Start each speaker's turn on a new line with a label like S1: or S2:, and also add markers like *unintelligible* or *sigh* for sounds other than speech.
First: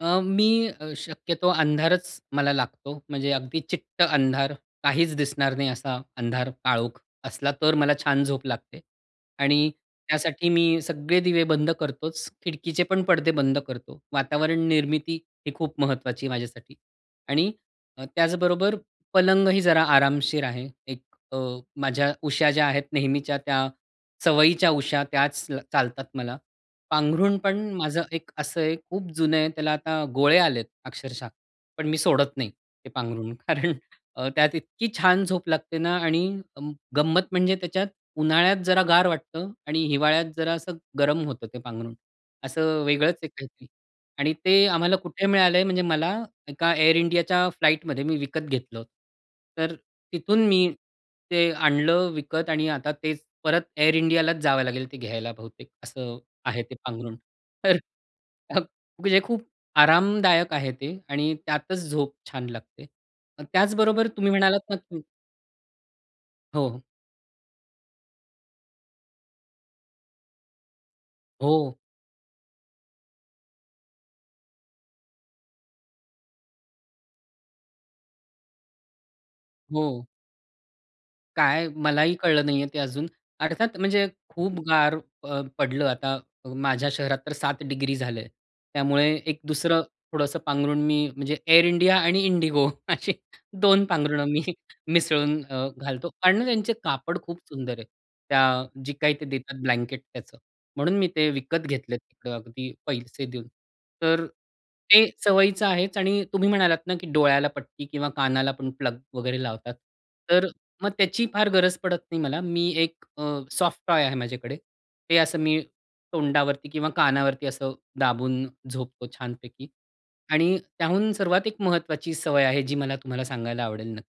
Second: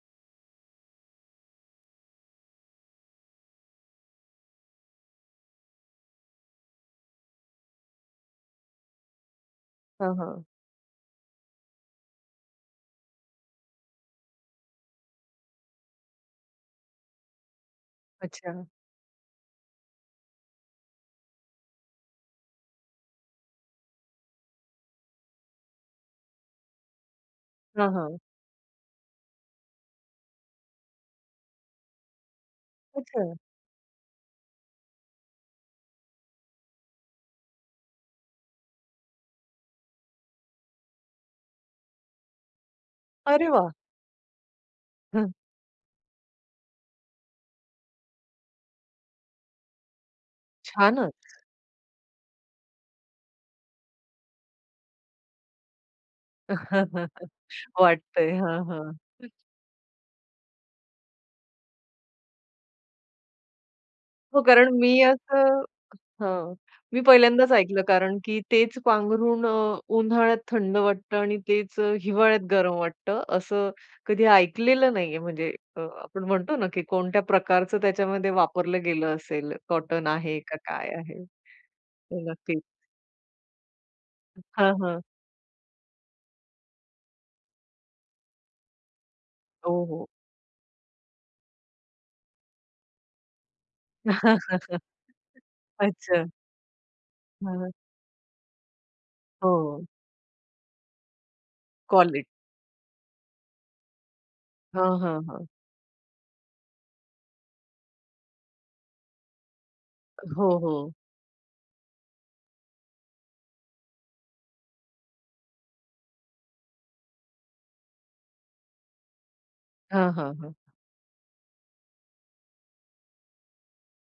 S1: अ, मी अ, शक्यतो अंधारच मला लागतो. म्हणजे अगदी चिट्ट अंधार. काहीच दिसणार नाही असा अंधार, काळोख असला तर मला छान झोप लागते आणि
S2: हां, हां.
S1: त्यासाठी मी सगळे दिवे बंद करतोच. खिडकीचे पण पडदे बंद करतो. वातावरण निर्मिती ही खूप महत्त्वाची आहे माझ्यासाठी आणि अ,
S2: अच्छा.
S1: त्याचबरोबर पलंगही जरा आरामशीर आहे. एक अ, माझ्या उशा ज्या आहेत नेहमीच्या त्या सवयीच्या उशा, त्याच ल चालतात मला. पांघरूण पण
S2: हां,
S1: माझं
S2: हां.
S1: एक असं आहे खूप जुनं आहे. त्याला आता गोळे आलेत अक्षरशः. पण मी सोडत नाही ते पांघरूण.
S2: अच्छा.
S1: *chuckles* कारण अ, त्यात इतकी छान झोप लागते ना आणि अं, गंमत म्हणजे त्याच्यात उन्हाळ्यात जरा गार वाटतं आणि हिवाळ्यात जरा असं गरम होतं ते पांघरूण असं वेगळंच आहे
S2: अरे
S1: काहीतरी
S2: वाह!
S1: आणि ते आम्हाला कुठे
S2: हं.
S1: मिळालं आहे म्हणजे मला एका, Air Indiaच्या फ्लाइटमध्ये मी विकत घेतलं होत. तर तिथून मी
S2: छानच.
S1: ते आणलं विकत आणि आता तेच परत Air Indiaच जावं लागेल ते घ्यायला बहुतेक असं आहे ते पांघरूण.
S2: *chuckles* वाटतं आहे. हां,
S1: *unintelligible* म्हणजे
S2: हां.
S1: खूप आरामदायक आहे ते आणि त्यातच झोप छान लागते. त्याचबरोबर तुम्ही
S2: हो
S1: म्हणालात
S2: कारण
S1: ना की
S2: मी असं हां,
S1: हो.
S2: मी पहिल्यांदाच ऐकलं, कारण की तेच पांघरून अ, उन्हाळ्यात थंड वाटतं आणि
S1: हो.
S2: तेच अ, हिवाळ्यात गरम वाटतं. असं कधी ऐकलेलं नाही आहे म्हणजे अ, आपण म्हणतो ना की कोणत्या प्रकारचं त्याच्यामध्ये वापरलं गेलं असेल, कॉटन
S1: हो.
S2: आहे का, काय आहे हे?
S1: काय मलाही
S2: हो,
S1: कळलं नाही
S2: नक्कीच.
S1: आहे ते अजून. अर्थात म्हणजे खूप
S2: हां,
S1: गार
S2: हां.
S1: अ, पडलं आता माझ्या शहरात तर 7 डिग्री झालं आहे. त्यामुळे एक दुसरं
S2: हो, हो.
S1: थोडंसं पांघरुण मी म्हणजे Air India आणि Indigo अशी 2 पांघरुणं मी
S2: *chuckles*
S1: मिसळून अ, घालतो
S2: अच्छा.
S1: आणि त्यांचे कापड खूप
S2: हां.
S1: सुंदर आहे. त्या जी काही ते देतात
S2: हो.
S1: ब्लँकेट त्याचं, म्हणून मी ते विकत घेतले
S2: कॉलिटी.
S1: तिकडं अगदी पैसे देऊन. तर
S2: हां,
S1: ते
S2: हां, हां.
S1: सवयीचं आहेच आणि तुम्ही म्हणालात ना की डोळ्याला पट्टी किंवा कानाला पण प्लग वगैरे लावतात? तर
S2: हो,
S1: मग
S2: हो.
S1: त्याची फार गरज पडत नाही मला. मी एक अ, सॉफ्ट टॉय आहे माझ्याकडे. ते असं मी तोंडावरती किंवा कानावरती असं दाबून झोपतो छानपैकी
S2: हां, हां, हां.
S1: आणि त्याहून सर्वात एक महत्त्वाची सवय आहे, जी मला तुम्हाला सांगायला आवडेल नक्की.